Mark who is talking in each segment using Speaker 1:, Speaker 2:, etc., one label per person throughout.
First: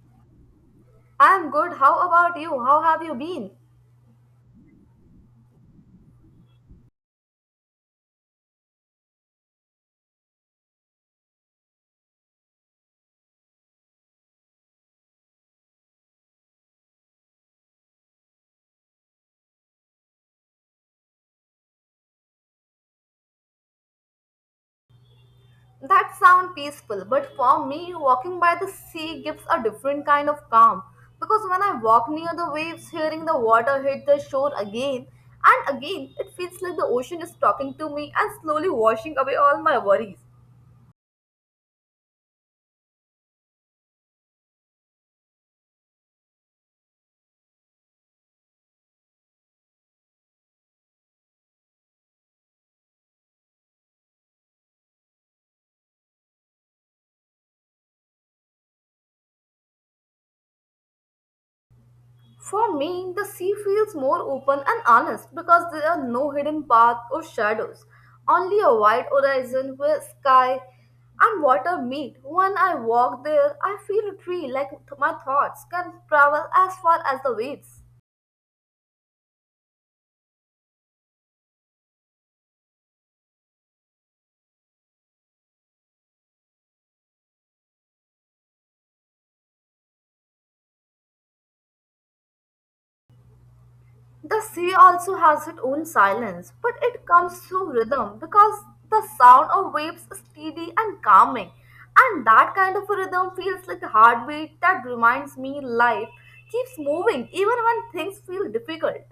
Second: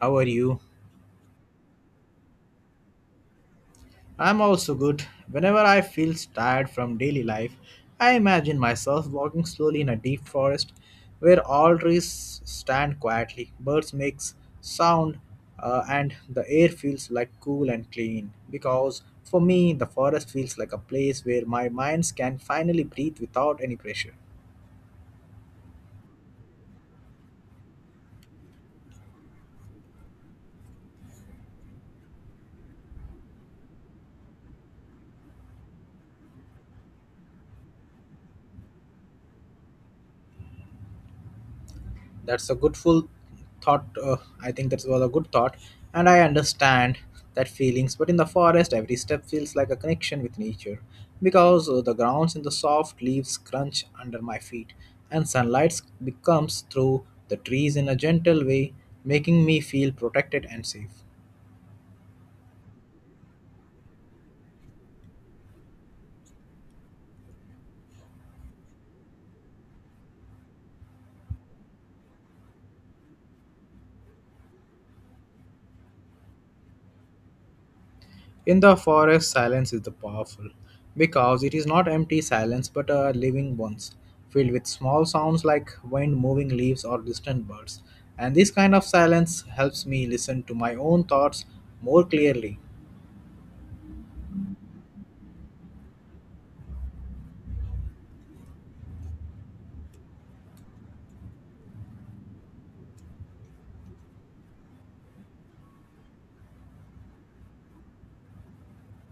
Speaker 1: How are you?
Speaker 2: I'm good. How about you? How have you been?
Speaker 1: I'm also good. Whenever I feel tired from daily life, I imagine myself walking slowly in a deep forest where all trees stand quietly, birds make sound, and the air feels like cool and clean. Because for me, the forest feels like a place where my minds can finally breathe without any pressure.
Speaker 2: That sounds peaceful, but for me, walking by the sea gives a different kind of calm. Because when I walk near the waves, hearing the water hit the shore again and again, it feels like the ocean is talking to me and slowly washing away all my worries.
Speaker 1: That's a good full thought. I think that was a good thought, and I understand that feelings. But in the forest, every step feels like a connection with nature, because the grounds and the soft leaves crunch under my feet, and sunlight becomes through the trees in a gentle way, making me feel protected and safe.
Speaker 2: For me, the sea feels more open and honest because there are no hidden paths or shadows, only a wide horizon where sky and water meet. When I walk there, I feel free like my thoughts can travel as far as the waves.
Speaker 1: In the forest, silence is the powerful because it is not empty silence but a living one, filled with small sounds like wind moving leaves or distant birds. And this kind of silence helps me listen to my own thoughts more clearly.
Speaker 2: The sea also has its own silence, but it comes through rhythm because the sound of waves is steady and calming, and that kind of a rhythm feels like a heartbeat that reminds me life keeps moving even when things feel difficult.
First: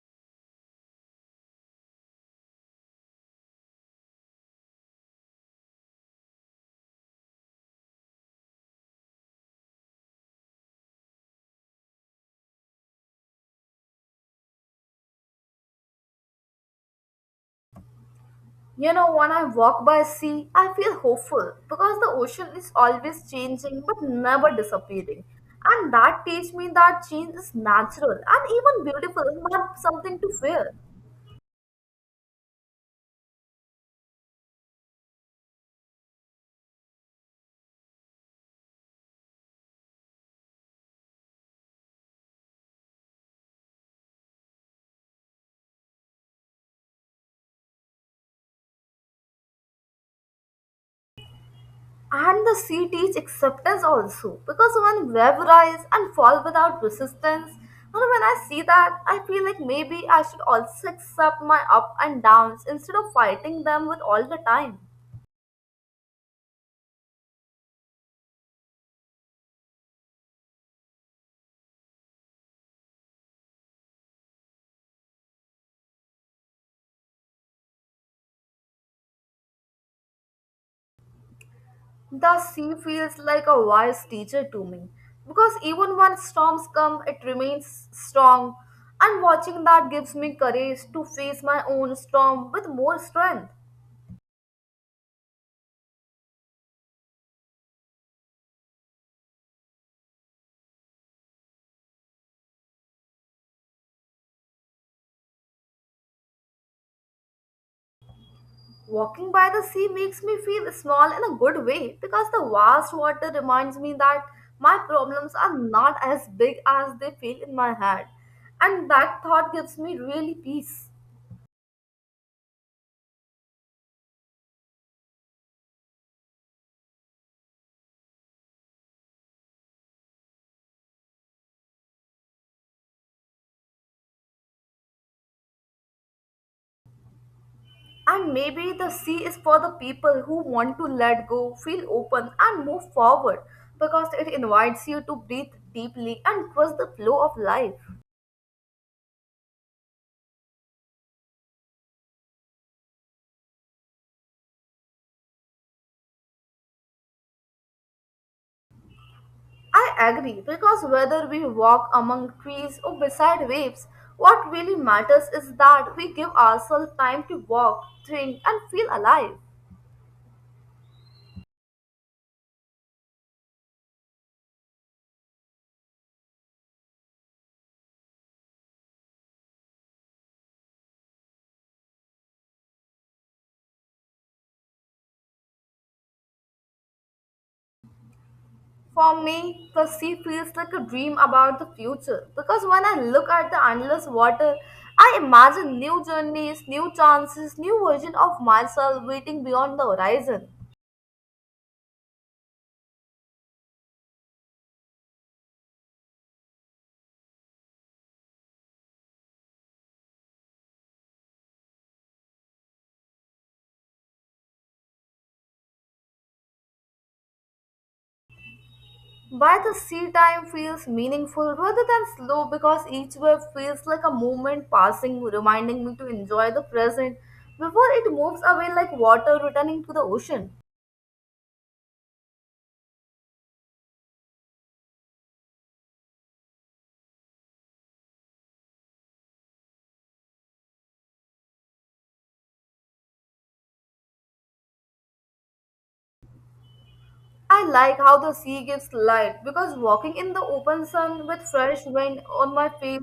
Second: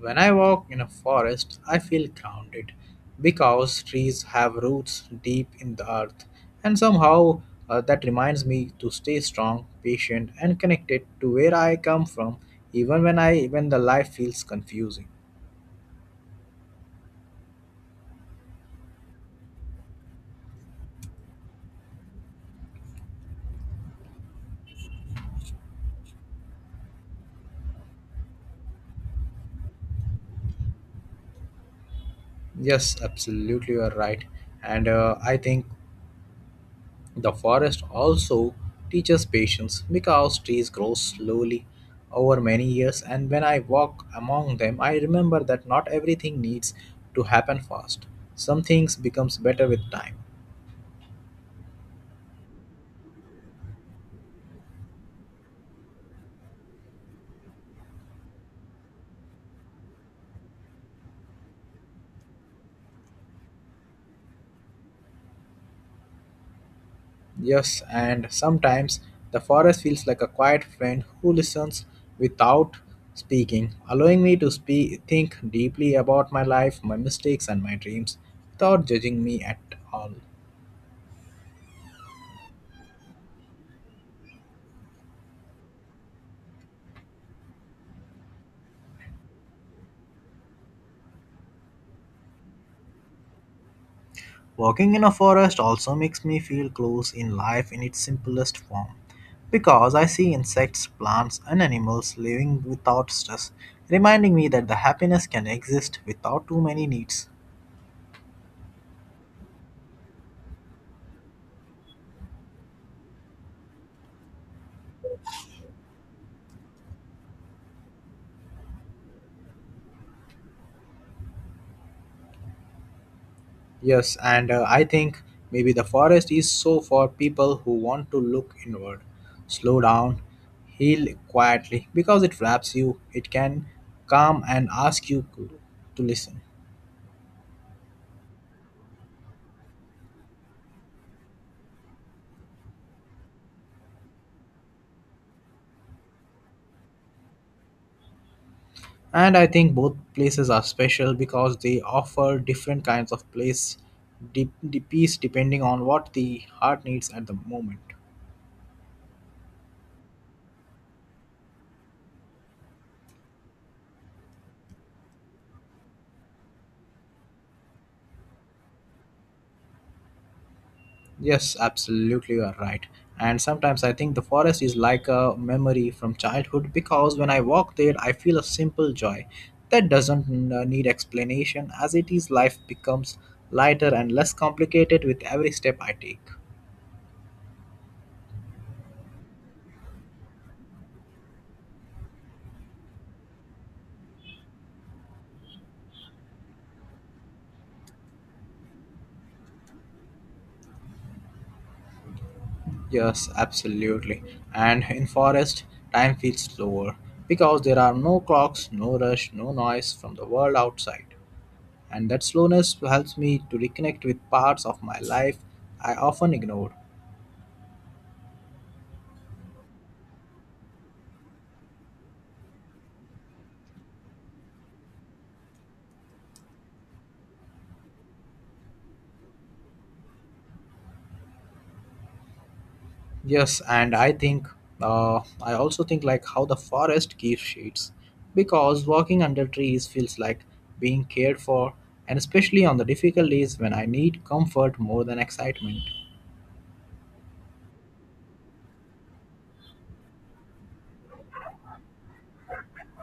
Speaker 1: When I walk in a forest, I feel grounded because trees have roots deep in the earth, and somehow that reminds me to stay strong, patient, and connected to where I come from, even when I when the life feels confusing.
Speaker 2: You know, when I walk by sea, I feel hopeful because the ocean is always changing but never disappearing. And that teaches me that change is natural and even beautiful, not something to fear.
Speaker 1: Yes, absolutely, you are right. And I think the forest also teaches patience because trees grow slowly over many years. And when I walk among them, I remember that not everything needs to happen fast. Some things becomes better with time.
Speaker 2: And the sea teach acceptance also because when web rise and fall without resistance, you know, when I see that, I feel like maybe I should also accept my up and downs instead of fighting them with all the time.
Speaker 1: Yes, and sometimes the forest feels like a quiet friend who listens without speaking, allowing me to speak, think deeply about my life, my mistakes, and my dreams without judging me at all.
Speaker 2: The sea feels like a wise teacher to me because even when storms come, it remains strong, and watching that gives me courage to face my own storm with more strength.
Speaker 1: Walking in a forest also makes me feel close in life in its simplest form because I see insects, plants, and animals living without stress, reminding me that the happiness can exist without too many needs.
Speaker 2: Walking by the sea makes me feel small in a good way because the vast water reminds me that my problems are not as big as they feel in my head. And that thought gives me really peace.
Speaker 1: Yes, and I think maybe the forest is so for people who want to look inward, slow down, heal quietly because it wraps you, it can calm and ask you to listen.
Speaker 2: And maybe the sea is for the people who want to let go, feel open, and move forward because it invites you to breathe deeply and trust the flow of life.
Speaker 1: And I think both places are special because they offer different kinds of place deep, deep peace depending on what the heart needs at the moment.
Speaker 2: I agree because whether we walk among trees or beside waves, what really matters is that we give ourselves time to walk, think, and feel alive.
Speaker 1: Yes, absolutely, you are right. And sometimes I think the forest is like a memory from childhood because when I walk there, I feel a simple joy that doesn't need explanation, as it is, life becomes lighter and less complicated with every step I take.
Speaker 2: For me, the sea feels like a dream about the future because when I look at the endless water, I imagine new journeys, new chances, new version of myself waiting beyond the horizon.
Speaker 1: Yes, absolutely. And in forest, time feels slower because there are no clocks, no rush, no noise from the world outside. And that slowness helps me to reconnect with parts of my life I often ignored.
Speaker 2: By the sea, time feels meaningful rather than slow because each wave feels like a moment passing, reminding me to enjoy the present before it moves away like water returning to the ocean.
Speaker 1: Yes, and I think I also think like how the forest gives shades because walking under trees feels like being cared for, and especially on the difficult days when I need comfort more than excitement.
Speaker 2: I like how the sea gives light because walking in the open sun with fresh wind on my face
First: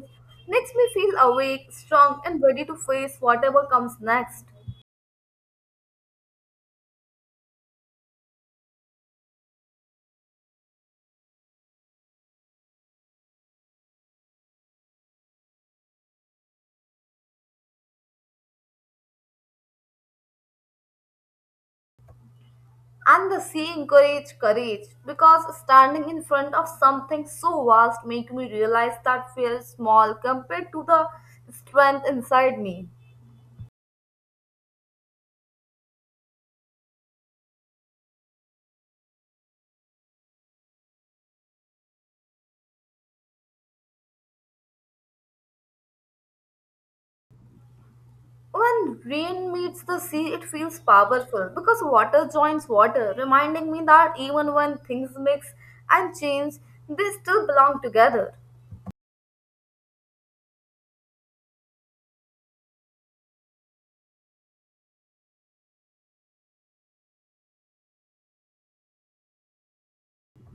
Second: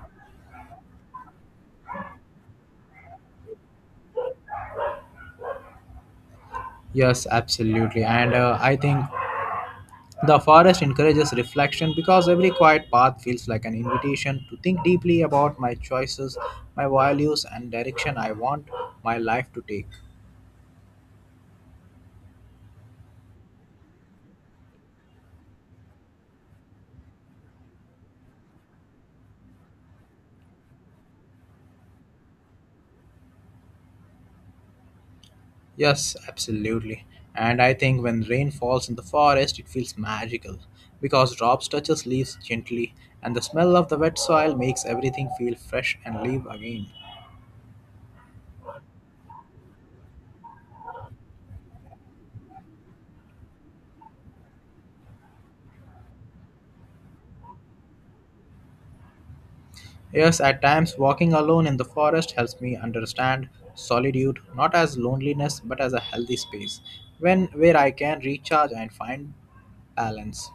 Speaker 2: makes me feel awake, strong, and ready to face whatever comes next.
Speaker 1: Yes, absolutely. And I think the forest encourages reflection because every quiet path feels like an invitation to think deeply about my choices, my values, and direction I want my life to take.
Speaker 2: And the sea encouraged courage because standing in front of something so vast made me realize that feels small compared to the strength inside me.
Speaker 1: Yes, absolutely. And I think when rain falls in the forest, it feels magical because drops touches leaves gently, and the smell of the wet soil makes everything feel fresh and live again.
Speaker 2: When rain meets the sea, it feels powerful because water joins water, reminding me that even when things mix and change, they still belong together.
Speaker 1: Yes, at times walking alone in the forest helps me understand solitude not as loneliness but as a healthy space when where I can recharge and find balance.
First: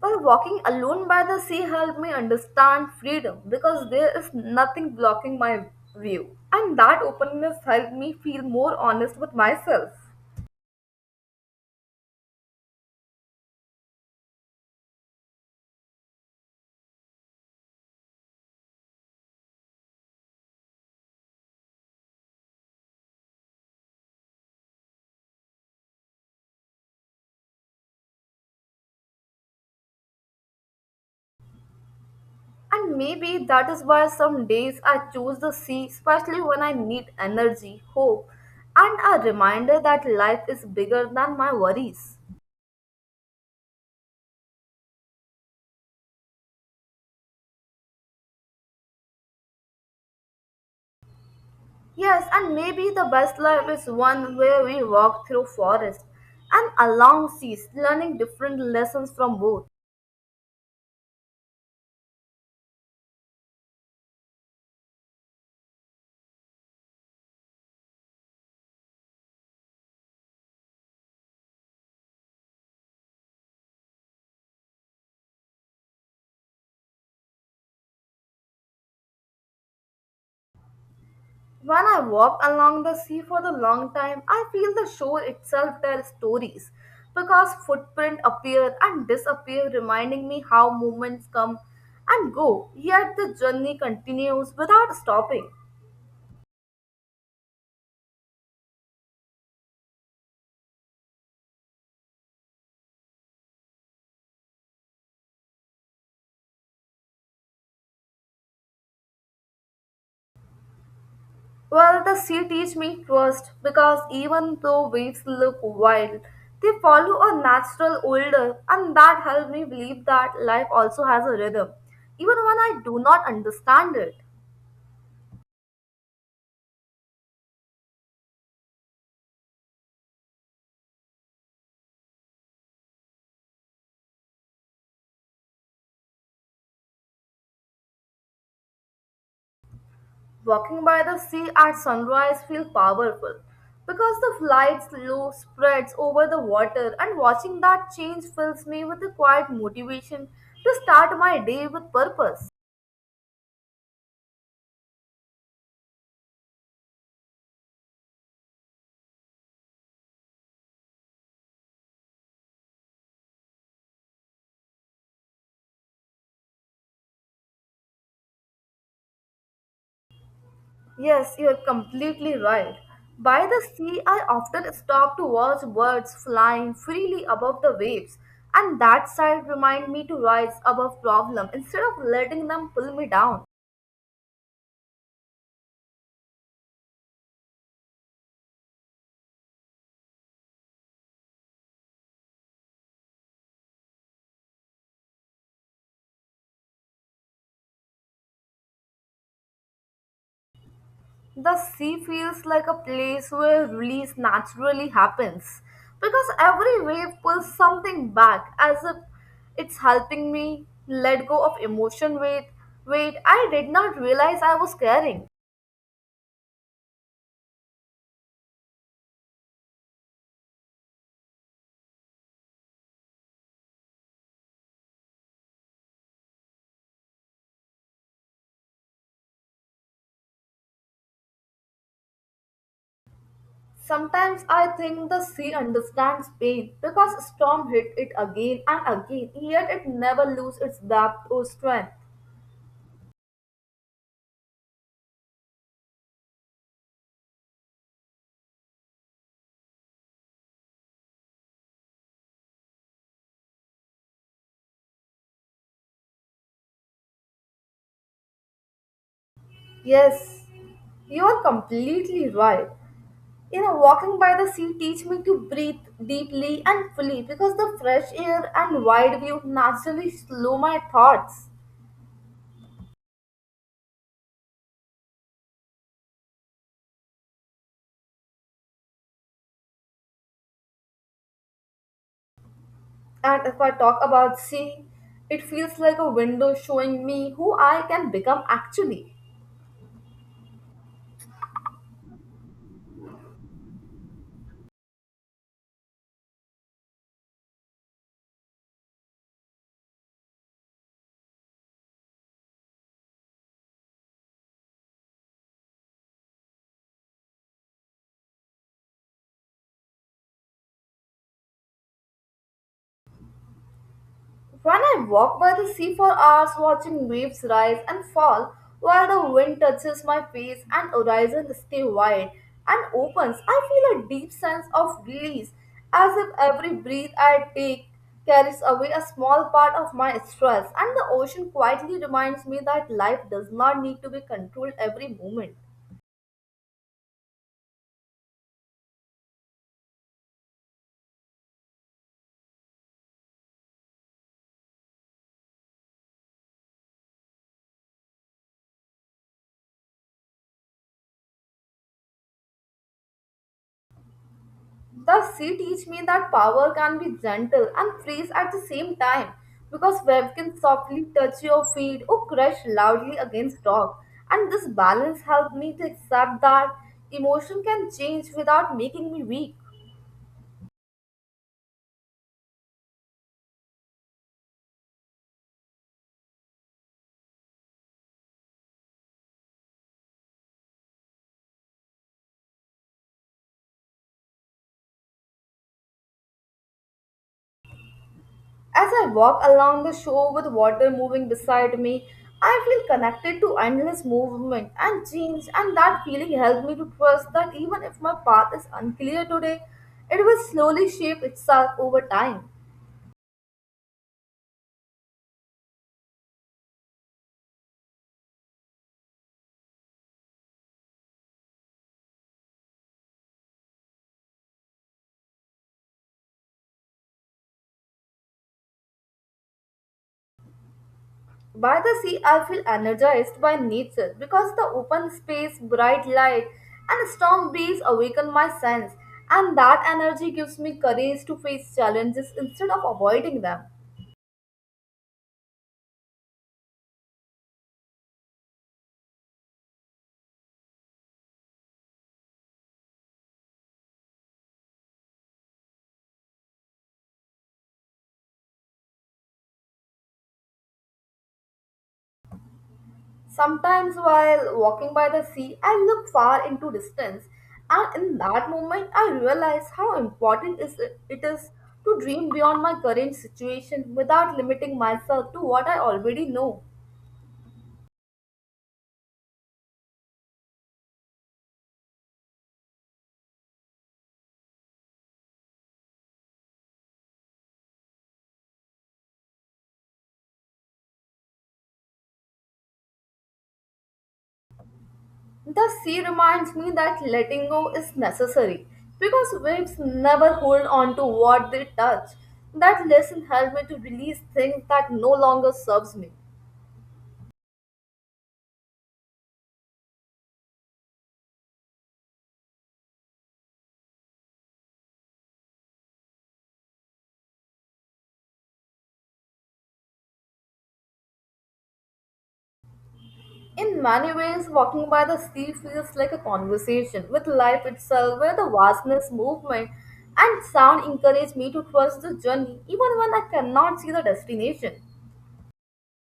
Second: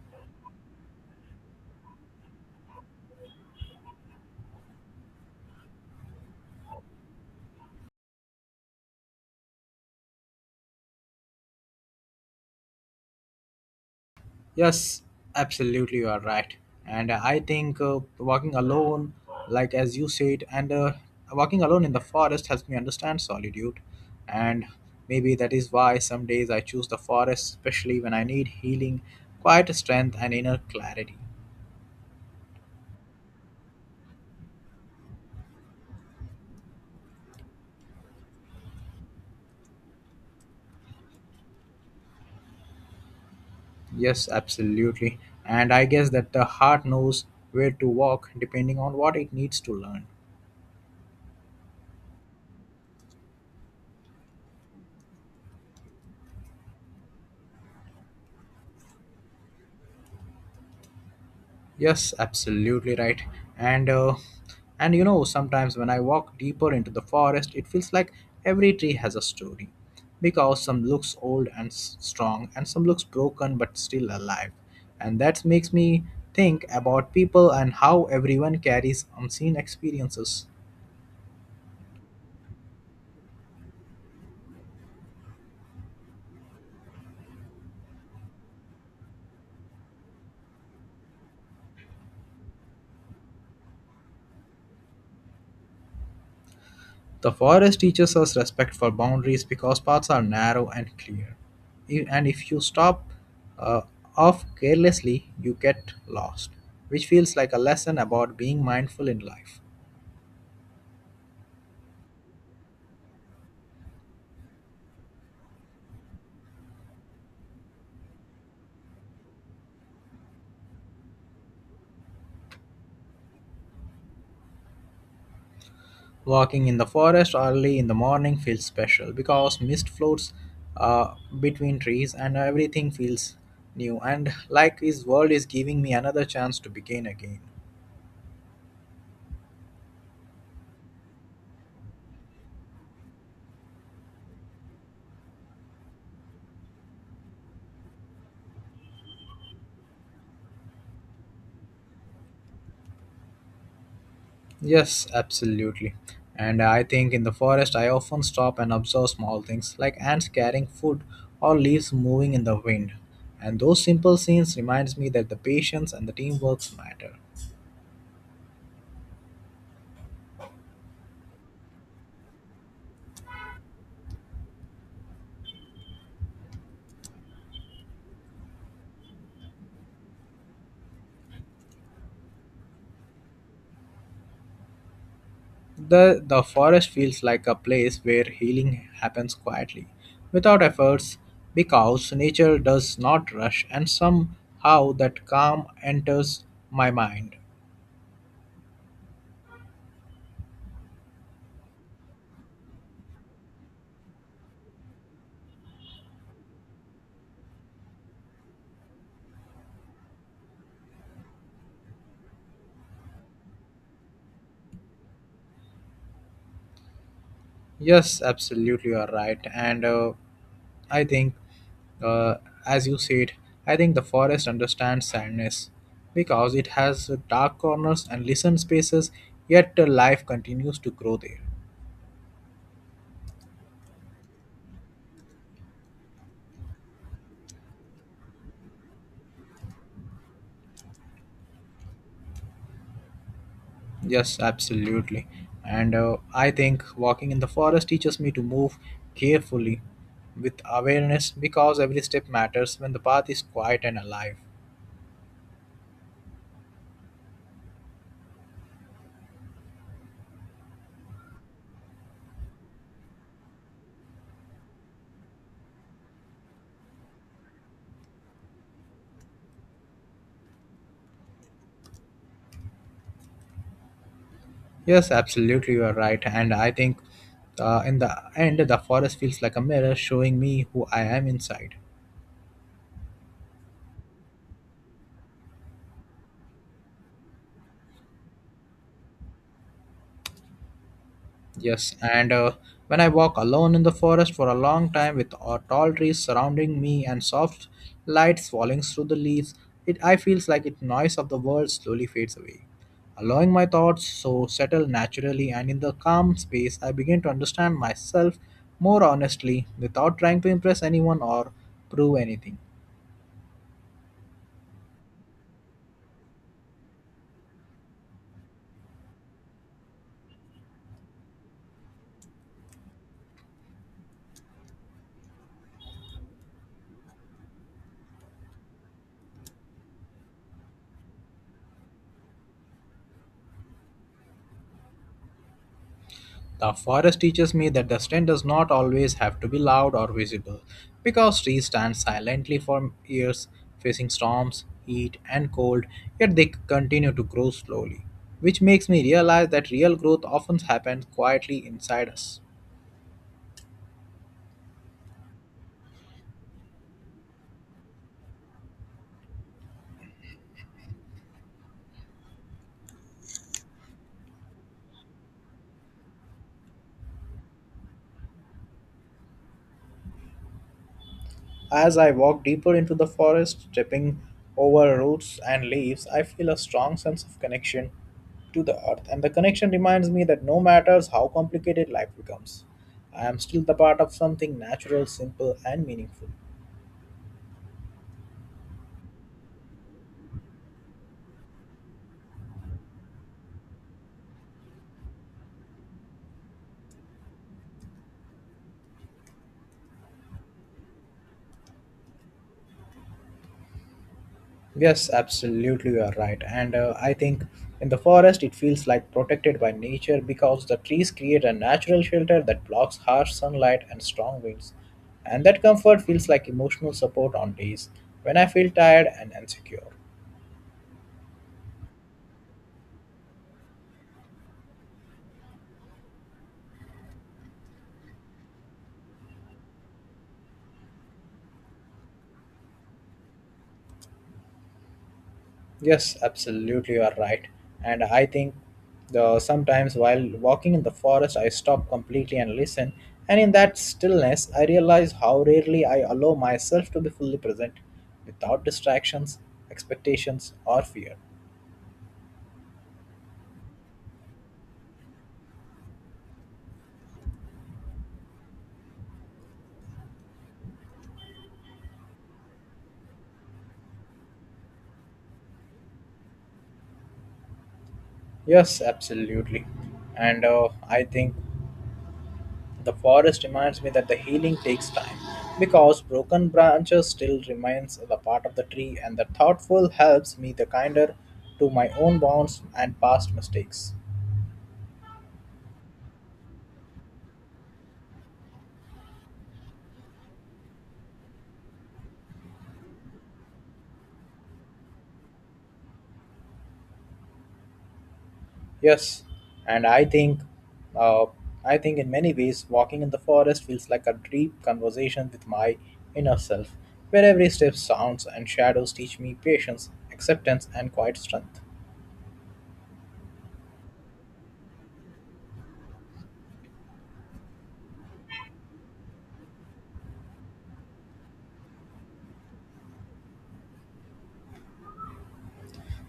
Speaker 2: Well, walking alone by the sea helped me understand freedom because there is nothing blocking my view. And that openness helped me feel more honest with myself.
Speaker 1: Yes, absolutely you are right. And I think walking alone like as you said and walking alone in the forest helps me understand solitude and maybe that is why some days I choose the forest especially when I need healing, quiet strength and inner clarity.
Speaker 2: And maybe that is why some days I choose the sea, especially when I need energy, hope, and a reminder that life is bigger than my worries.
Speaker 1: Yes, absolutely. And I guess that the heart knows where to walk depending on what it needs to learn.
Speaker 2: Yes, and maybe the best life is one where we walk through forests and along seas, learning different lessons from both.
Speaker 1: Yes, absolutely right. And uh, and you know, sometimes when I walk deeper into the forest, it feels like every tree has a story. Because some looks old and strong, and some looks broken but still alive. And that makes me think about people and how everyone carries unseen experiences.
Speaker 2: When I walk along the sea for the long time, I feel the shore itself tell stories because footprints appear and disappear, reminding me how movements come and go, yet the journey continues without stopping.
Speaker 1: The forest teaches us respect for boundaries because paths are narrow and clear. And if you stop uh, off carelessly, you get lost, which feels like a lesson about being mindful in life.
Speaker 2: Well, the sea teach me trust because even though waves look wild, they follow a natural order and that helps me believe that life also has a rhythm, even when I do not understand it.
Speaker 1: Walking in the forest early in the morning feels special because mist floats between trees and everything feels new and like this world is giving me another chance to begin again.
Speaker 2: Walking by the sea at sunrise feels powerful because the light's glow spreads over the water and watching that change fills me with a quiet motivation to start my day with purpose.
Speaker 1: Yes, absolutely. And I think in the forest, I often stop and observe small things like ants carrying food or leaves moving in the wind. And those simple scenes reminds me that the patience and the teamwork matter.
Speaker 2: Yes, you are completely right. By the sea, I often stop to watch birds flying freely above the waves, and that sight reminds me to rise above problems instead of letting them pull me down.
Speaker 1: The forest feels like a place where healing happens quietly, without efforts, because nature does not rush, and somehow that calm enters my mind.
Speaker 2: The sea feels like a place where release naturally happens because every wave pulls something back as if it's helping me let go of emotion weight I did not realize I was carrying.
Speaker 1: Yes, absolutely, you are right. And I think, uh, as you said, I think the forest understands sadness because it has dark corners and listen spaces, yet life continues to grow there.
Speaker 2: Sometimes I think the sea understands pain because storm hit it again and again, yet it never loses its depth or strength.
Speaker 1: Yes, absolutely. And I think walking in the forest teaches me to move carefully with awareness because every step matters when the path is quiet and alive.
Speaker 2: Yes, you are completely right. You know, walking by the sea teach me to breathe deeply and fully because the fresh air and wide view naturally slow my thoughts.
Speaker 1: Yes, absolutely, you are right. And I think in the end, the forest feels like a mirror showing me who I am inside.
Speaker 2: And if I talk about sea, it feels like a window showing me who I can become actually.
Speaker 1: Yes, and when I walk alone in the forest for a long time with tall trees surrounding me and soft lights falling through the leaves, it I feels like it noise of the world slowly fades away, allowing my thoughts so settle naturally. And in the calm space, I begin to understand myself more honestly without trying to impress anyone or prove anything.
Speaker 2: When I walk by the sea for hours watching waves rise and fall while the wind touches my face and horizon stays wide and opens, I feel a deep sense of release as if every breath I take carries away a small part of my stress and the ocean quietly reminds me that life does not need to be controlled every moment.
Speaker 1: The forest teaches me that the strength does not always have to be loud or visible, because trees stand silently for years, facing storms, heat, and cold, yet they continue to grow slowly, which makes me realize that real growth often happens quietly inside us.
Speaker 2: The sea teach me that power can be gentle and frees at the same time because wave can softly touch your feet or crash loudly against rock. And this balance helped me to accept that emotion can change without making me weak.
Speaker 1: As I walk deeper into the forest, tripping over roots and leaves, I feel a strong sense of connection to the earth, and the connection reminds me that no matter how complicated life becomes, I am still the part of something natural, simple, and meaningful.
Speaker 2: As I walk along the shore with water moving beside me, I feel connected to endless movement and change, and that feeling helped me to trust that even if my path is unclear today, it will slowly shape itself over time.
Speaker 1: Yes, absolutely, you are right. And I think in the forest, it feels like protected by nature because the trees create a natural shelter that blocks harsh sunlight and strong winds. And that comfort feels like emotional support on days when I feel tired and insecure.
Speaker 2: By the sea, I feel energized by nature because the open space, bright light, and strong breeze awaken my sense, and that energy gives me courage to face challenges instead of avoiding them.
Speaker 1: Yes, absolutely, you are right. And I think the sometimes while walking in the forest, I stop completely and listen. And in that stillness, I realize how rarely I allow myself to be fully present without distractions, expectations, or fear.
Speaker 2: Sometimes, while walking by the sea, I look far into distance, and in that moment, I realize how important is it is to dream beyond my current situation without limiting myself to what I already know.
Speaker 1: Yes, absolutely. And I think the forest reminds me that the healing takes time because broken branches still remains the part of the tree and the thoughtful helps me the kinder to my own bonds and past mistakes.
Speaker 2: The sea reminds me that letting go is necessary because waves never hold on to what they touch. That lesson helped me to release things that no longer serves me.
Speaker 1: Yes, and I think uh, in many ways walking in the forest feels like a deep conversation with my inner self, where every step sounds and shadows teach me patience, acceptance and quiet strength.
Speaker 2: In many ways, walking by the sea feels like a conversation with life itself, where the vastness, movement, and sound encourage me to trust the journey even when I cannot see the destination.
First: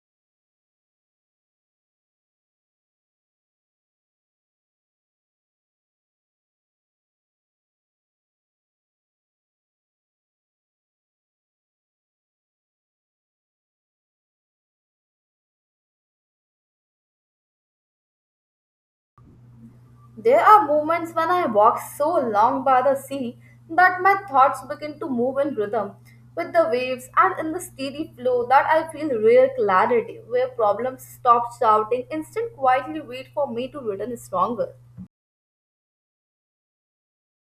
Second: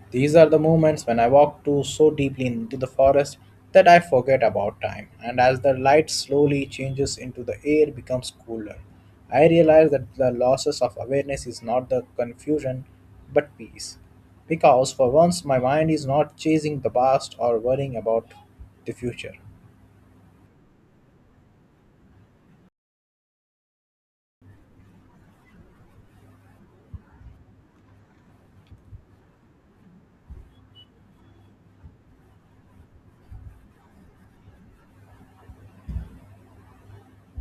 Speaker 1: These are the moments when I walk too so deeply into the forest that I forget about time, and as the light slowly changes into the air becomes cooler, I realize that the losses of awareness is not the confusion but peace. Because for once my mind is not chasing the past or worrying about the future.
Speaker 2: There are moments when I walk so long by the sea that my thoughts begin to move in rhythm with the waves, and in the steady flow that I feel real clarity where problems stop shouting instead quietly wait for me to return stronger.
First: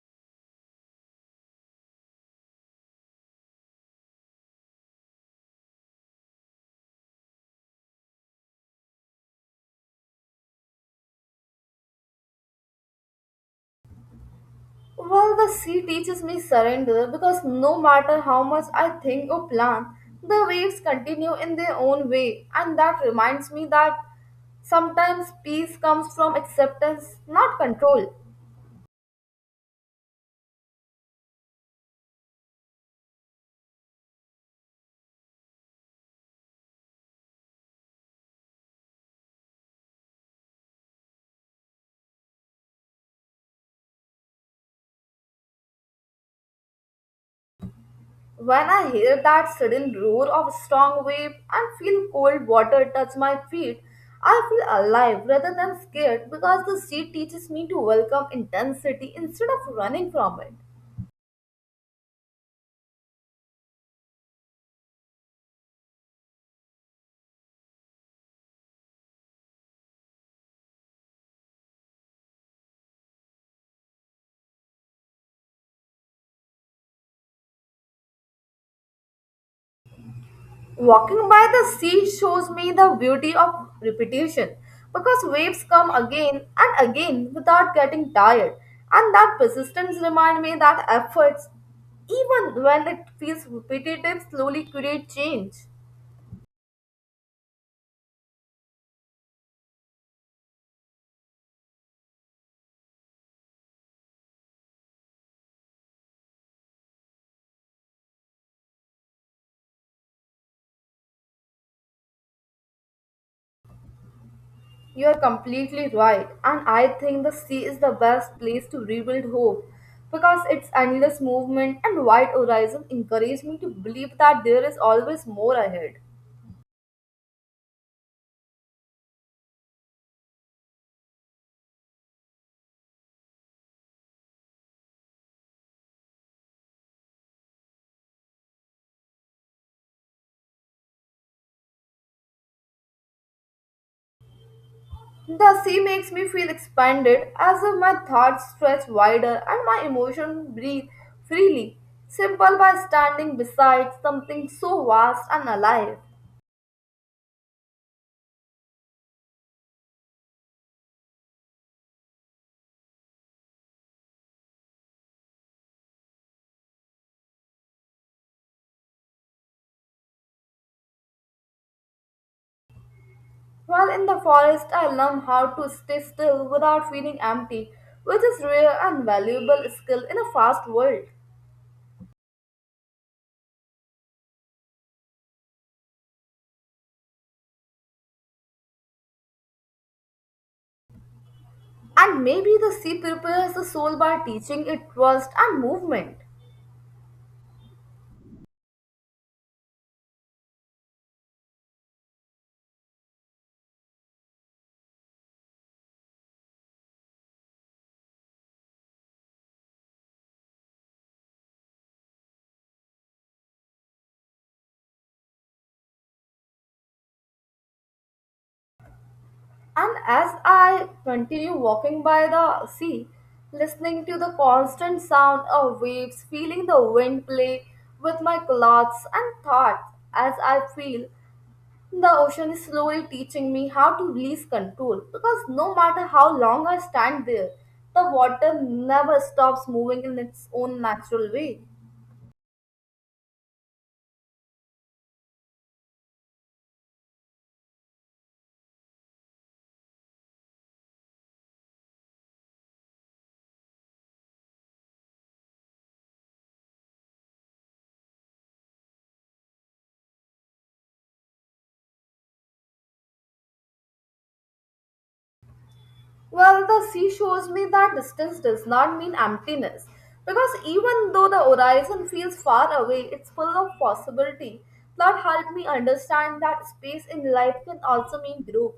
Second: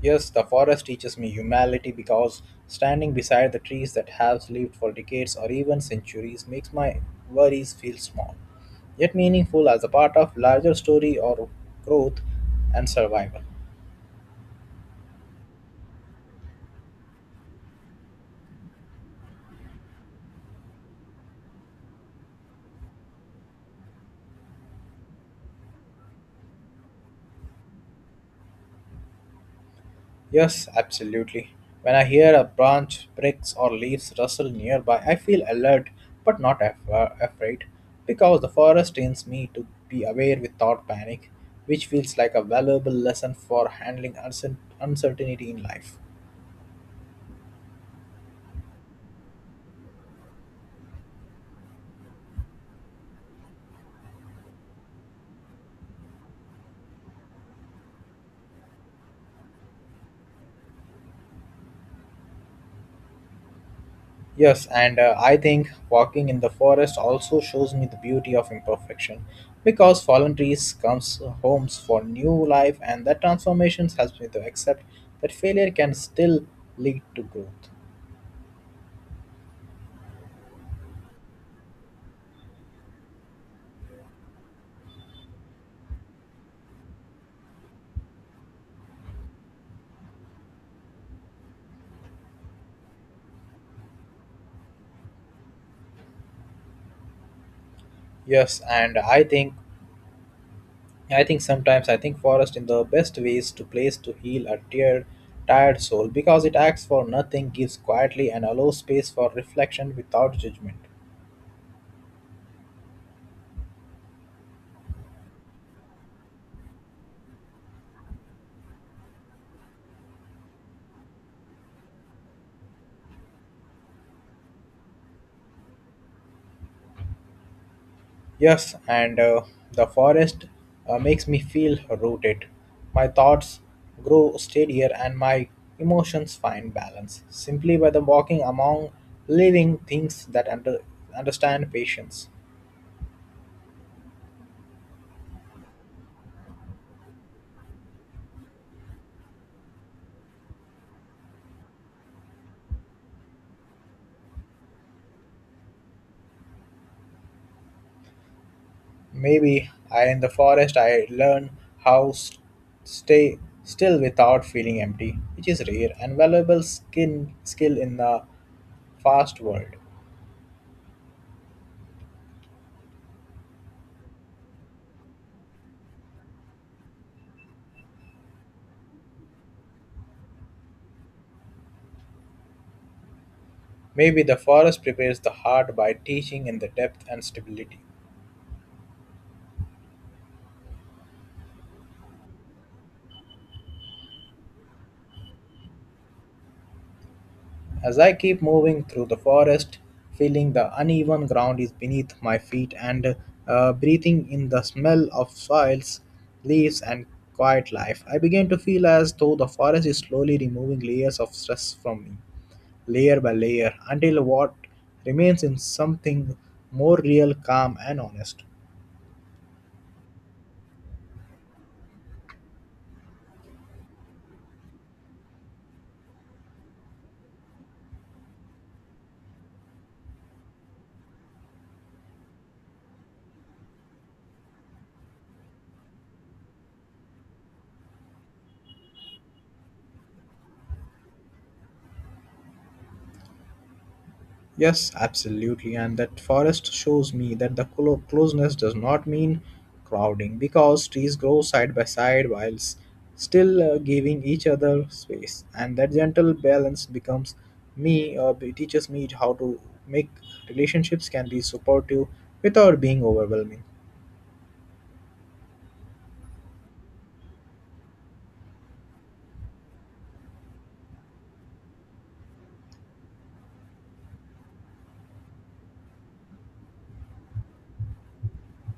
Speaker 1: Yes, the forest teaches me humility because standing beside the trees that have lived for decades or even centuries makes my worries feel small, yet meaningful as a part of larger story or growth and survival.
Speaker 2: Well, the sea teaches me surrender because no matter how much I think or plan, the waves continue in their own way and that reminds me that sometimes peace comes from acceptance, not control.
Speaker 1: Yes, absolutely. When I hear a branch, bricks, or leaves rustle nearby, I feel alert but not afraid because the forest trains me to be aware without panic, which feels like a valuable lesson for handling uncertainty in life.
Speaker 2: When I hear that sudden roar of a strong wave and feel cold water touch my feet, I feel alive rather than scared because the sea teaches me to welcome intensity instead of running from it.
Speaker 1: Yes, and I think walking in the forest also shows me the beauty of imperfection because fallen trees comes homes for new life and that transformation helps me to accept that failure can still lead to growth.
Speaker 2: Walking by the sea shows me the beauty of repetition because waves come again and again without getting tired, and that persistence reminds me that efforts, even when it feels repetitive, slowly create change.
Speaker 1: Yes, and I think sometimes I think forest in the best ways to place to heal a tear tired soul because it acts for nothing, gives quietly and allows space for reflection without judgment.
Speaker 2: You are completely right, and I think the sea is the best place to rebuild hope because its endless movement and wide horizon encourage me to believe that there is always more ahead.
Speaker 1: Yes, and the forest makes me feel rooted. My thoughts grow steadier and my emotions find balance simply by the walking among living things that understand patience.
Speaker 2: The sea makes me feel expanded as if my thoughts stretch wider and my emotions breathe freely, simple by standing beside something so vast and alive.
Speaker 1: Maybe I in the forest I learn how s stay still without feeling empty, which is rare and valuable skin skill in the fast world.
Speaker 2: While in the forest, I learn how to stay still without feeling empty, which is rare and valuable skill in a fast world.
Speaker 1: Maybe the forest prepares the heart by teaching in the depth and stability.
Speaker 2: And maybe the sea prepares the soul by teaching it trust and movement.
Speaker 1: As I keep moving through the forest, feeling the uneven ground is beneath my feet and breathing in the smell of soils, leaves, and quiet life, I begin to feel as though the forest is slowly removing layers of stress from me, layer by layer, until what remains in something more real, calm, and honest.
Speaker 2: And as I continue walking by the sea, listening to the constant sound of waves, feeling the wind play with my clothes and thoughts, as I feel the ocean is slowly teaching me how to release control. Because no matter how long I stand there, the water never stops moving in its own natural way.
Speaker 1: Yes, absolutely. And that forest shows me that the closeness does not mean crowding because trees grow side by side while still giving each other space. And that gentle balance becomes me, teaches me how to make relationships can be supportive without being overwhelming.
Speaker 2: Well, the sea shows me that distance does not mean emptiness. Because even though the horizon feels far away, it's full of possibility that helped me understand that space in life can also mean growth.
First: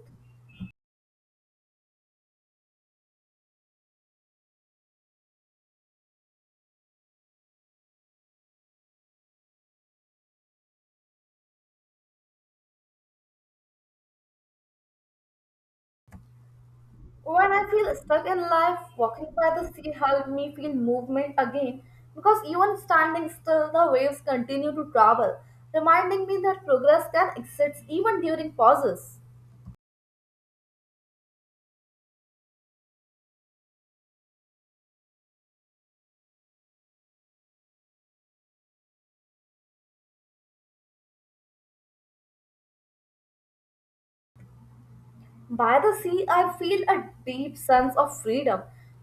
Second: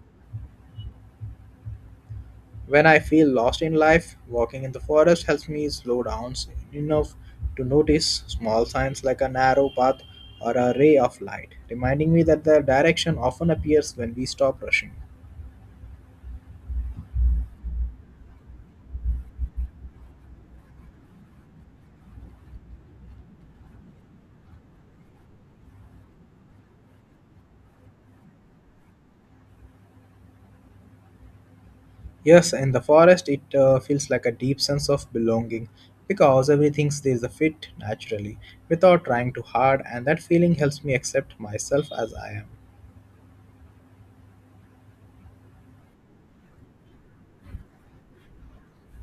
Speaker 1: When I feel lost in life, walking in the forest helps me slow down enough to notice small signs like a narrow path or a ray of light, reminding me that the direction often appears when we stop rushing.
Speaker 2: When I feel stuck in life, walking by the sea helped me feel movement again because even standing still, the waves continue to travel, reminding me that progress can exist even during pauses.
Speaker 1: Yes, in the forest, it feels like a deep sense of belonging because everything stays a fit naturally without trying too hard, and that feeling helps me accept myself as I am.
Speaker 2: By the sea, I feel a deep sense of freedom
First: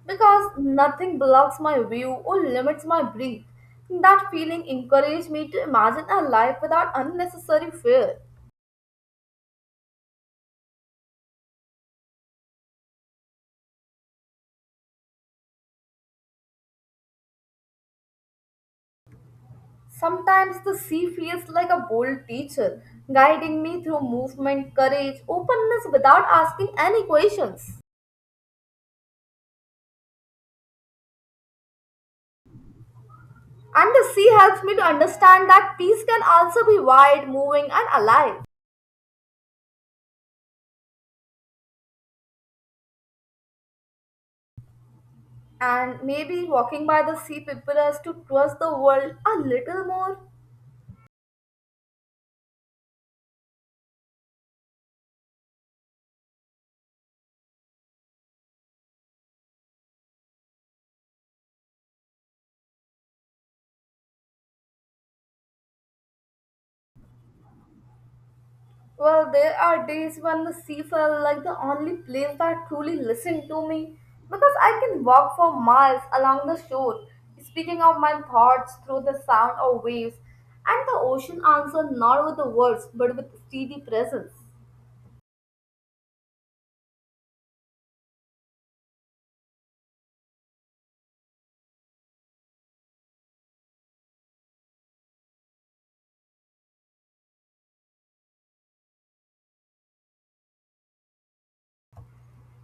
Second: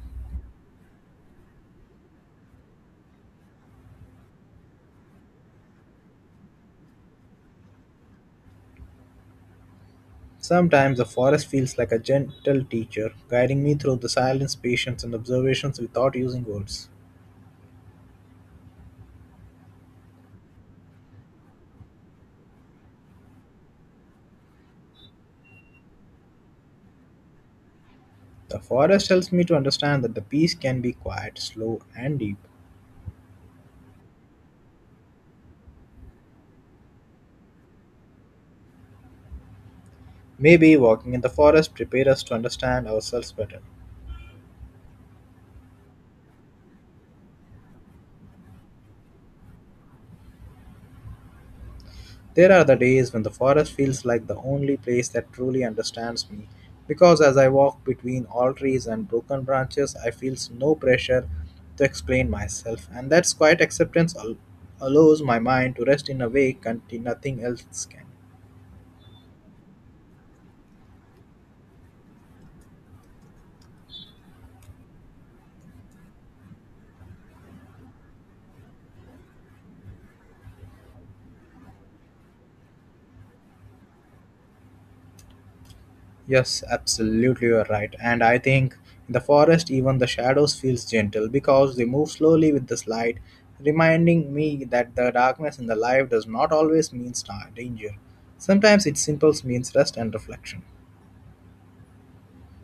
Speaker 2: because nothing blocks my view or limits my breath. That feeling encourages me to imagine a life without unnecessary fear.
Speaker 1: Sometimes the forest feels like a gentle teacher, guiding me through the silence, patience, and observations without using words.
Speaker 2: Sometimes the sea feels like a bold teacher, guiding me through movement, courage, openness without asking any questions.
Speaker 1: The forest helps me to understand that the peace can be quiet, slow, and deep.
Speaker 2: And the sea helps me to understand that peace can also be wide, moving, and alive.
Speaker 1: Maybe walking in the forest prepares us to understand ourselves better.
Speaker 2: And maybe walking by the sea prepares us to trust the world a little more.
Speaker 1: There are the days when the forest feels like the only place that truly understands me, because as I walk between all trees and broken branches, I feel no pressure to explain myself, and that quiet acceptance allows my mind to rest in a way nothing else can.
Speaker 2: Well, there are days when the sea felt like the only place that truly listened to me, because I can walk for miles along the shore, speaking out my thoughts through the sound of waves, and the ocean answers not with the words but with steady presence.
Speaker 1: Yes, absolutely, you're right. And I think in the forest, even the shadows feels gentle because they move slowly with the light, reminding me that the darkness in the life does not always mean star danger. Sometimes it simply means rest and reflection.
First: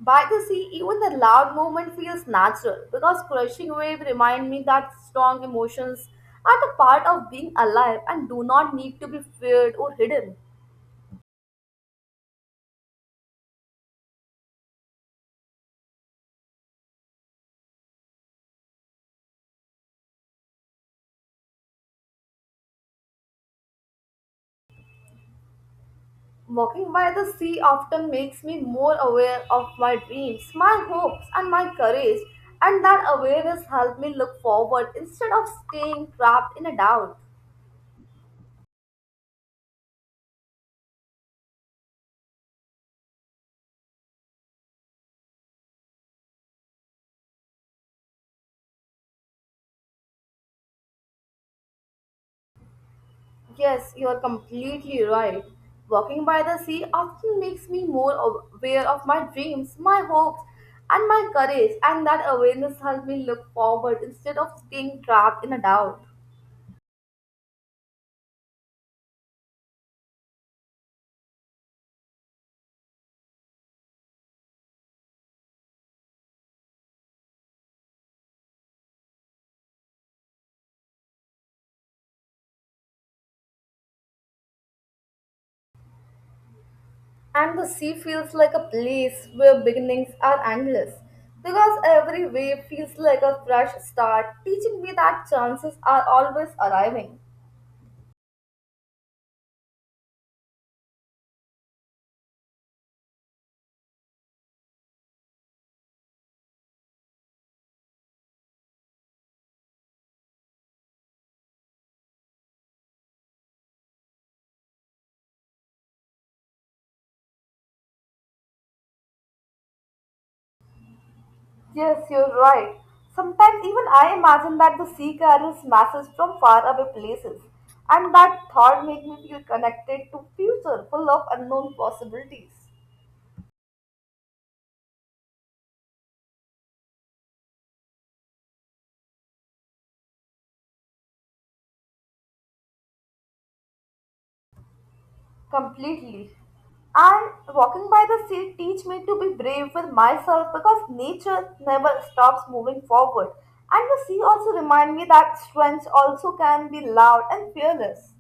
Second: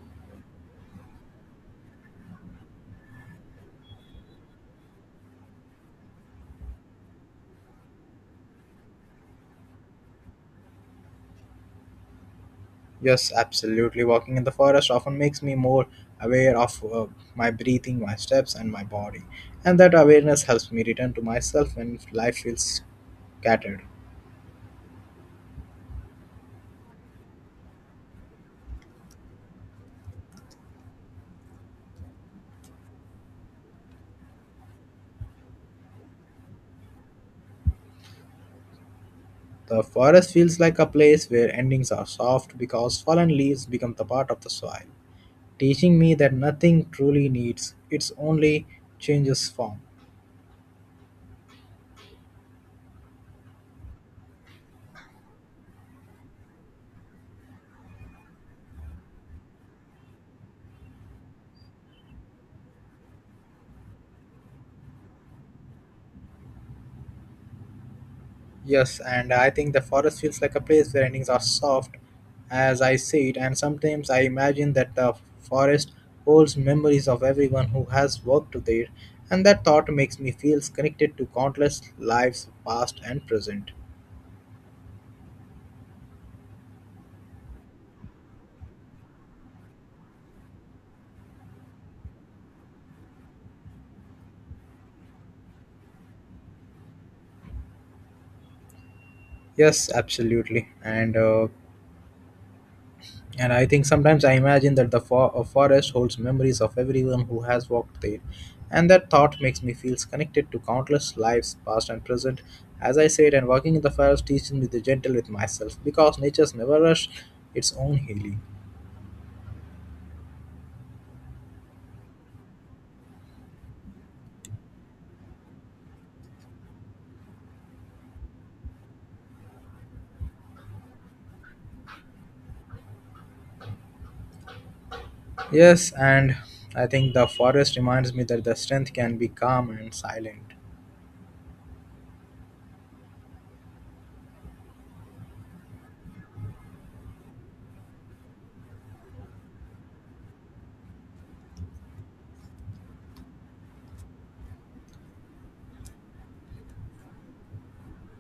Speaker 2: By the sea, even the loud movement feels natural, because crushing waves remind me that strong emotions are the part of being alive and do not need to be feared or hidden.
Speaker 1: Yes, absolutely. Walking in the forest often makes me more aware of my breathing, my steps, and my body, and that awareness helps me return to myself when life feels scattered.
Speaker 2: Walking by the sea often makes me more aware of my dreams, my hopes, and my courage, and that awareness helps me look forward instead of staying trapped in a doubt.
Speaker 1: The forest feels like a place where endings are soft because fallen leaves become the part of the soil, teaching me that nothing truly needs, its only changes form.
Speaker 2: Yes, you are completely right. Walking by the sea often makes me more aware of my dreams, my hopes, and my courage, and that awareness helps me look forward instead of staying trapped in a doubt.
Speaker 1: Yes, and I think the forest feels like a place where endings are soft as I see it, and sometimes I imagine that the forest holds memories of everyone who has worked there, and that thought makes me feel connected to countless lives past and present.
Speaker 2: And the sea feels like a place where beginnings are endless, because every wave feels like a fresh start, teaching me that chances are always arriving.
Speaker 1: Yes, absolutely. And I think sometimes I imagine that the a forest holds memories of everyone who has walked there. And that thought makes me feel connected to countless lives, past and present. As I said, and walking in the forest teaches me to be gentle with myself because nature's never rush its own healing.
Speaker 2: Yes, you're right. Sometimes even I imagine that the sea carries messages from far away places, and that thought makes me feel connected to future full of unknown possibilities.
Speaker 1: Yes, and I think the forest reminds me that the strength can be calm and silent.
Speaker 2: Completely. And walking by the sea teach me to be brave with myself, because nature never stops moving forward. And the sea also remind me that strength also can be loud and fearless.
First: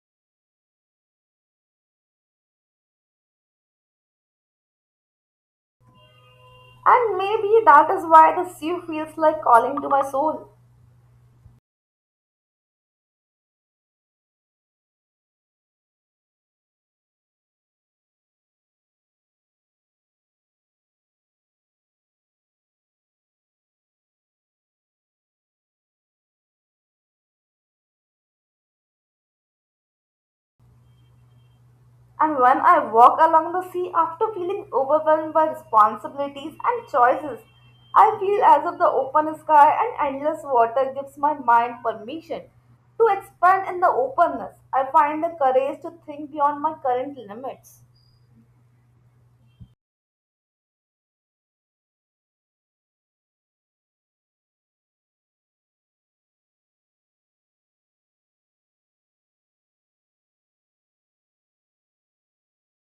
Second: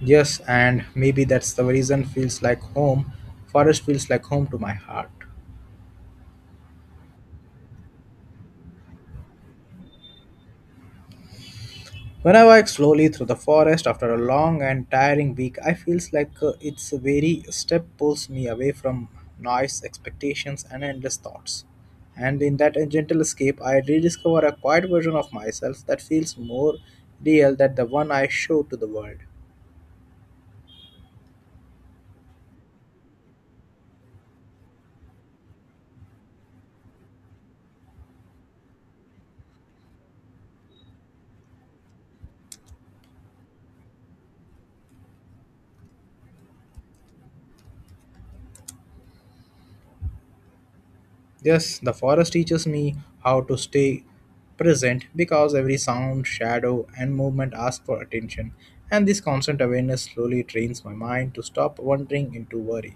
Speaker 1: Yes, and maybe that's the reason feels like home. Forest feels like home to my heart.
Speaker 2: And maybe that is why the sea feels like calling to my soul.
Speaker 1: When I walk slowly through the forest after a long and tiring week, I feels like its very step pulls me away from noise, expectations, and endless thoughts. And in that gentle escape, I rediscover a quiet version of myself that feels more real than the one I show to the world.
Speaker 2: And when I walk along the sea after feeling overwhelmed by responsibilities and choices, I feel as if the open sky and endless water gives my mind permission to expand in the openness. I find the courage to think beyond my current limits.
Speaker 1: Yes, the forest teaches me how to stay present because every sound, shadow, and movement ask for attention, and this constant awareness slowly trains my mind to stop wandering into worry.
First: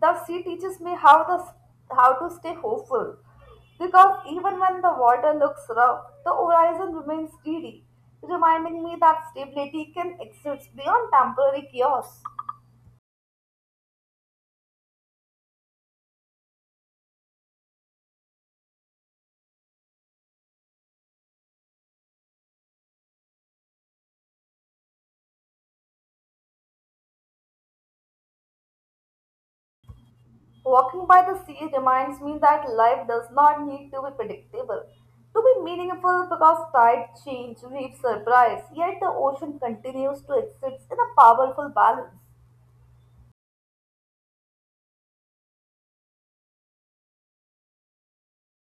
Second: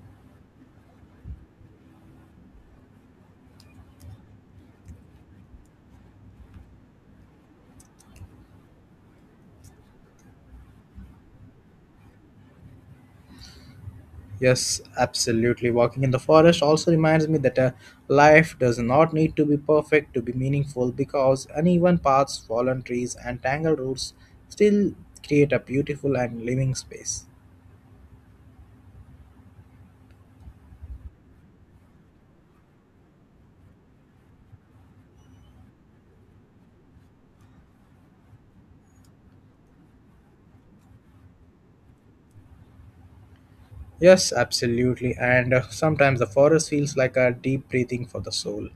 Speaker 2: The sea teaches me how the how to stay hopeful, because even when the water looks rough, the horizon remains steady, reminding me that stability can exist beyond temporary chaos.
Speaker 1: Yes, absolutely. Walking in the forest also reminds me that life does not need to be perfect to be meaningful because uneven paths, fallen trees, and tangled roots still create a beautiful and living space.
Speaker 2: Walking by the sea reminds me that life does not need to be predictable to be meaningful, because tides change, waves surprise, yet the ocean continues to exist in a powerful balance.
Speaker 1: Yes, absolutely. And Sometimes the forest feels like a deep breathing for the soul,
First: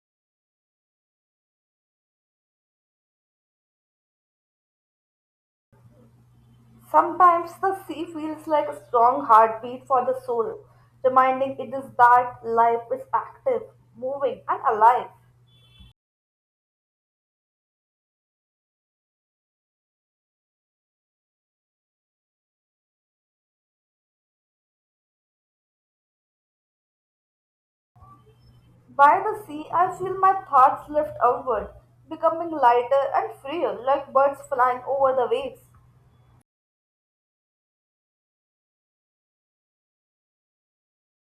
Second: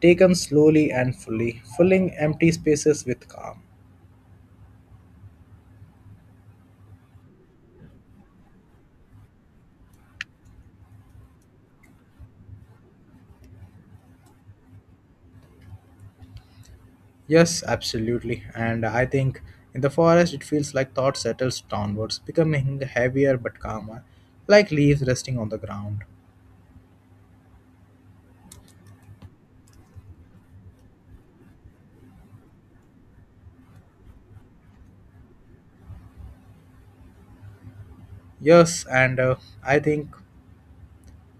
Speaker 1: taken slowly and fully, filling empty spaces with calm.
Speaker 2: Sometimes the sea feels like a strong heartbeat for the soul, reminding it is that life is active, moving, and alive.
Speaker 1: Yes, absolutely. And I think in the forest it feels like thought settles downwards, becoming heavier but calmer, like leaves resting on the ground.
Speaker 2: By the sea, I feel my thoughts lift outward, becoming lighter and freer like birds flying over the waves.
Speaker 1: Yes, and I think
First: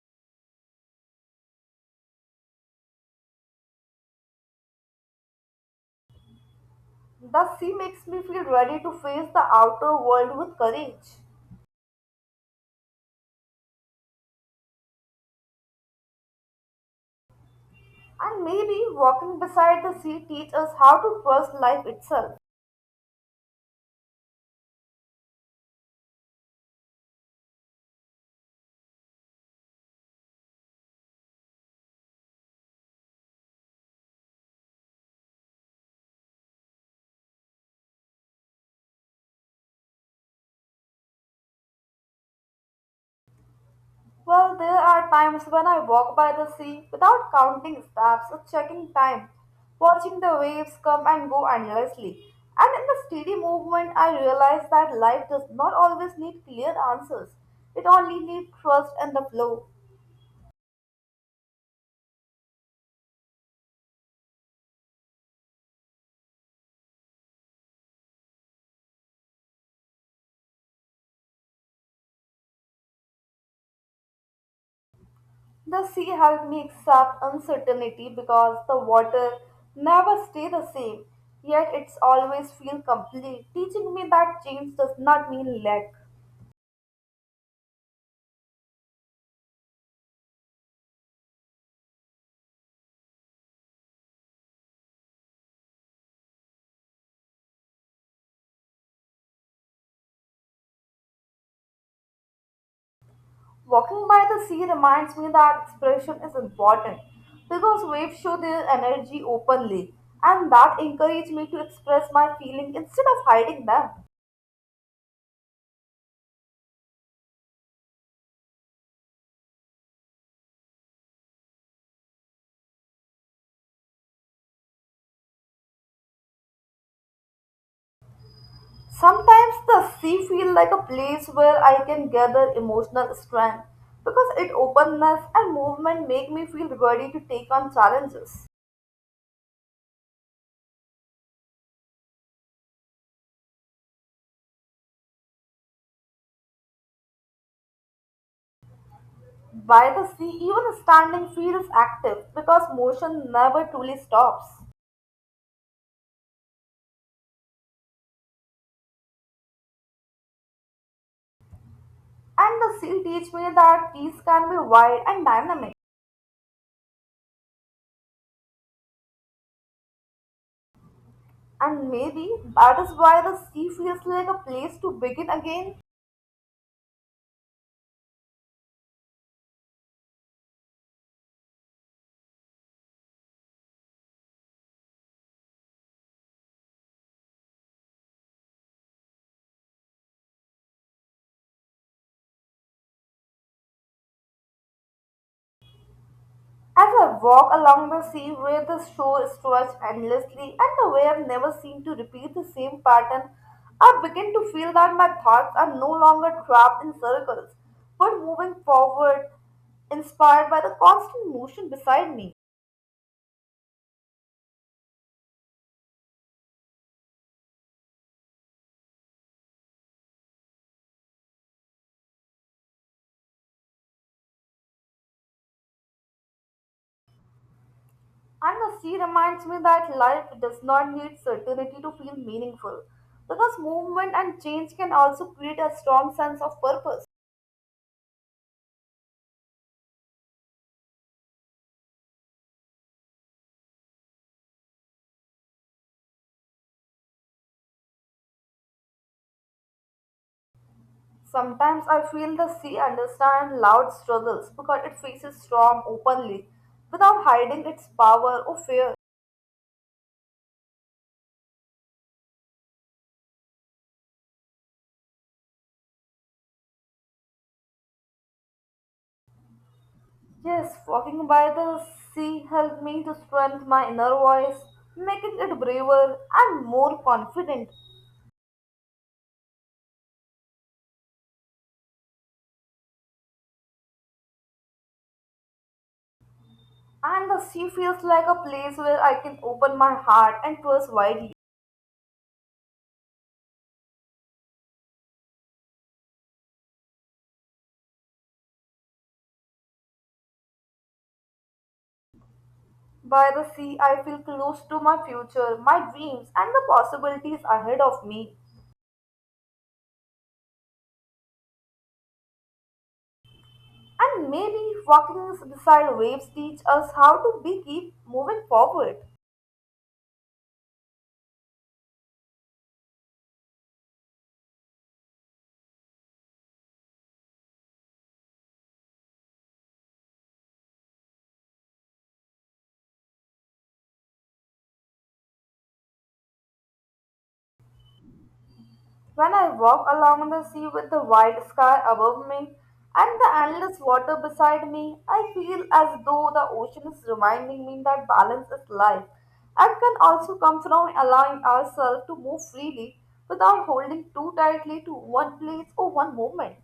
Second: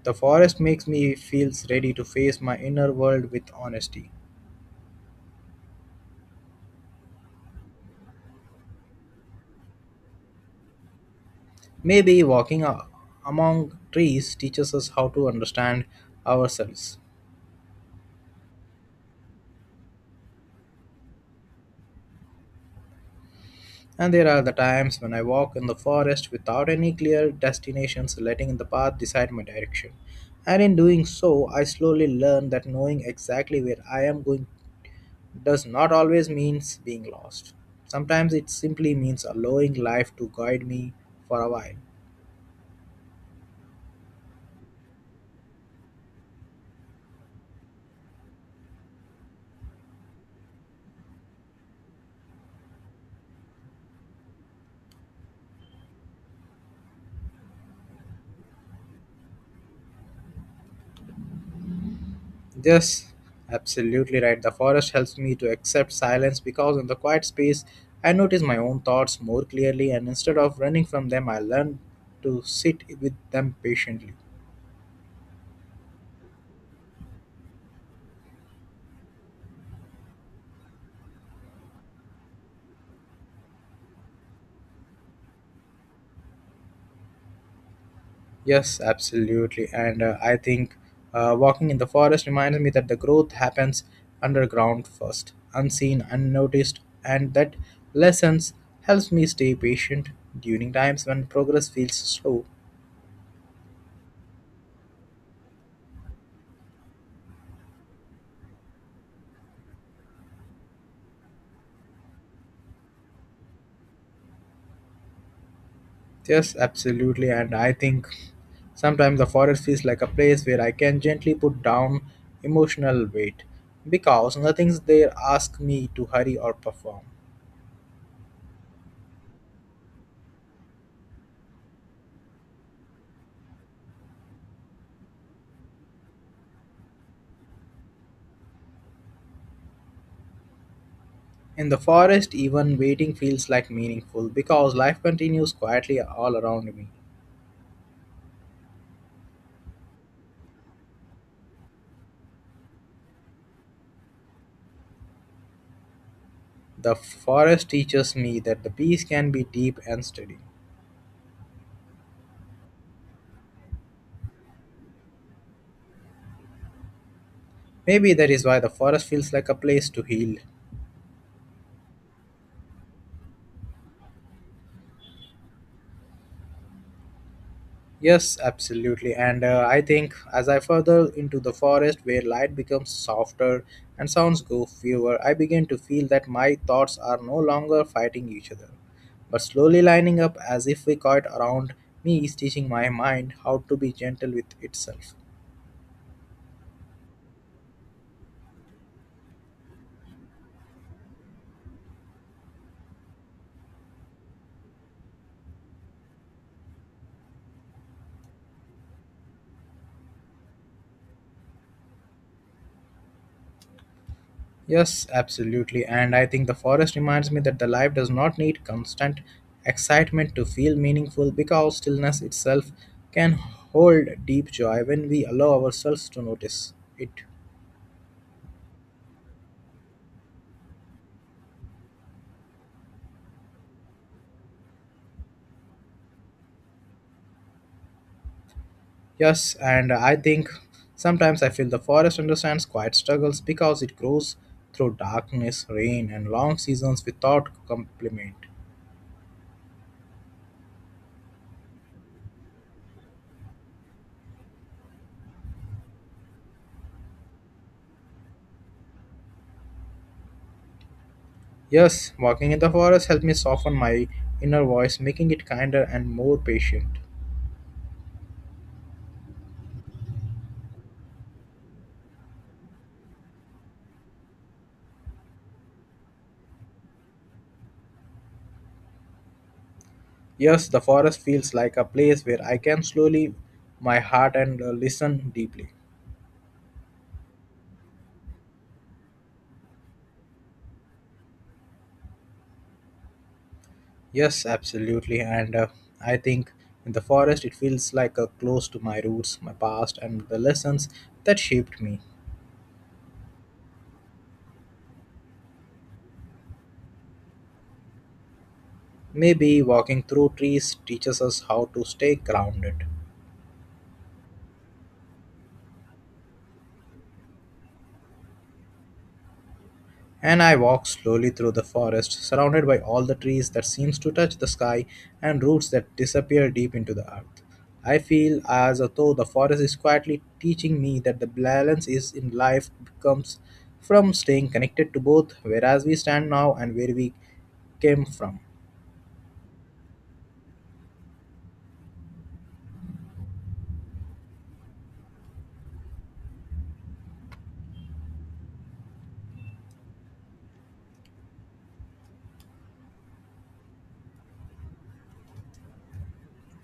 Speaker 1: the forest makes me feels ready to face my inner world with honesty.
Speaker 2: The sea makes me feel ready to face the outer world with courage.
Speaker 1: Maybe walking among trees teaches us how to understand ourselves.
Speaker 2: And maybe walking beside the sea teaches us how to trust life itself.
Speaker 1: And there are the times when I walk in the forest without any clear destinations, letting the path decide my direction. And in doing so, I slowly learn that knowing exactly where I am going does not always means being lost. Sometimes it simply means allowing life to guide me for a while.
Speaker 2: Well, there are times when I walk by the sea without counting steps or checking time, watching the waves come and go endlessly. And in the steady movement, I realize that life does not always need clear answers. It only needs trust and the flow.
Speaker 1: Yes, absolutely right. The forest helps me to accept silence because in the quiet space, I notice my own thoughts more clearly, and instead of running from them, I learn to sit with them patiently.
Speaker 2: The sea helped me accept uncertainty, because the water never stay the same, yet it's always feel complete, teaching me that change does not mean lack.
Speaker 1: Yes, absolutely. And I think walking in the forest reminds me that the growth happens underground first, unseen, unnoticed, and that lessons helps me stay patient during times when progress feels slow.
Speaker 2: Walking by the sea reminds me that expression is important, because waves show their energy openly, and that encouraged me to express my feeling instead of hiding them.
Speaker 1: Yes, absolutely. And I think sometimes the forest feels like a place where I can gently put down emotional weight because nothing's there ask me to hurry or perform.
Speaker 2: Sometimes the sea feels like a place where I can gather emotional strength, because its openness and movement make me feel ready to take on challenges.
Speaker 1: In the forest, even waiting feels like meaningful because life continues quietly all around me.
Speaker 2: By the sea, even standing feels active, because motion never truly stops.
Speaker 1: The forest teaches me that the peace can be deep and steady.
Speaker 2: And the sea teach me that peace can be wide and dynamic.
Speaker 1: Maybe that is why the forest feels like a place to heal.
Speaker 2: And maybe that is why the sea feels like a place to begin again.
Speaker 1: Yes, absolutely. And I think as I further into the forest where light becomes softer and sounds go fewer, I begin to feel that my thoughts are no longer fighting each other, but slowly lining up as if we caught around me is teaching my mind how to be gentle with itself.
Speaker 2: As I walk along the sea where the shore stretches endlessly and the waves never seem to repeat the same pattern, I begin to feel that my thoughts are no longer trapped in circles but moving forward, inspired by the constant motion beside me.
Speaker 1: Yes, absolutely. And I think the forest reminds me that the life does not need constant excitement to feel meaningful because stillness itself can hold deep joy when we allow ourselves to notice it.
Speaker 2: And the sea reminds me that life does not need certainty to feel meaningful, because movement and change can also create a strong sense of purpose.
Speaker 1: Yes, and I think sometimes I feel the forest understands quiet struggles because it grows through darkness, rain, and long seasons without compliment.
Speaker 2: Sometimes I feel the sea understands loud struggles, because it faces storm openly without hiding its power or fear.
Speaker 1: Yes, walking in the forest helped me soften my inner voice, making it kinder and more patient.
Speaker 2: Yes, walking by the sea helped me to strengthen my inner voice, making it braver and more confident.
Speaker 1: Yes, the forest feels like a place where I can slowly my heart and listen deeply.
Speaker 2: And the sea feels like a place where I can open my heart and trust widely.
Speaker 1: Yes, absolutely. And I think in the forest it feels like a close to my roots, my past, and the lessons that shaped me.
Speaker 2: By the sea, I feel close to my future, my dreams, and the possibilities ahead of me.
Speaker 1: Maybe walking through trees teaches us how to stay grounded.
Speaker 2: And maybe walking beside waves teach us how to be keep moving forward.
Speaker 1: And I walked slowly through the forest, surrounded by all the trees that seems to touch the sky and roots that disappear deep into the earth. I feel as though the forest is quietly teaching me that the balance is in life comes from staying connected to both whereas we stand now and where we came from.
Speaker 2: When I walk along the sea with the wide sky above me and the endless water beside me, I feel as though the ocean is reminding me that balance is life and can also come from allowing ourselves to move freely without holding too tightly to one place or one moment.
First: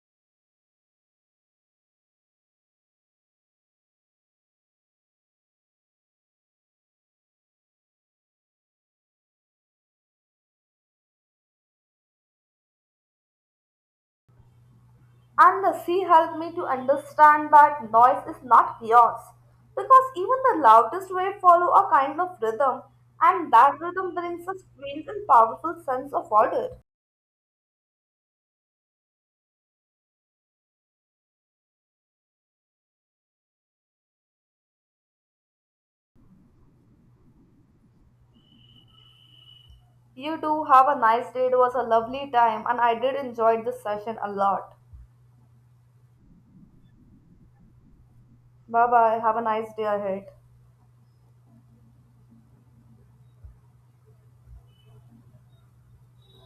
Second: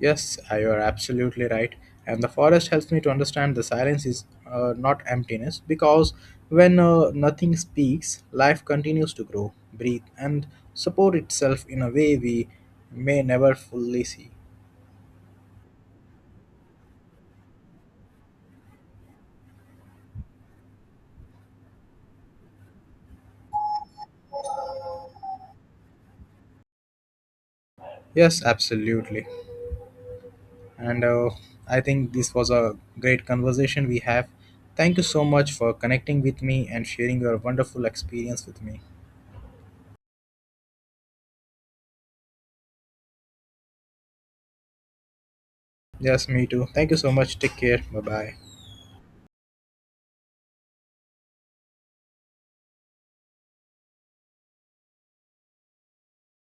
Speaker 1: Yes, you are absolutely right. And the forest helps me to understand the silence is not emptiness because when nothing speaks, life continues to grow, breathe, and support itself in a way we may never fully see.
Speaker 2: And the sea helped me to understand that noise is not chaos, because even the loudest waves follow a kind of rhythm, and that rhythm brings a strange and powerful sense of order.
Speaker 1: Yes, absolutely. And I think this was a great conversation we have. Thank you so much for connecting with me and sharing your wonderful experience with me.
Speaker 2: You do have a nice day. It was a lovely time, and I did enjoy this session a lot.
Speaker 1: Yes, me too. Thank you so much. Take care. Bye bye.
Speaker 2: Bye bye. Have a nice day ahead.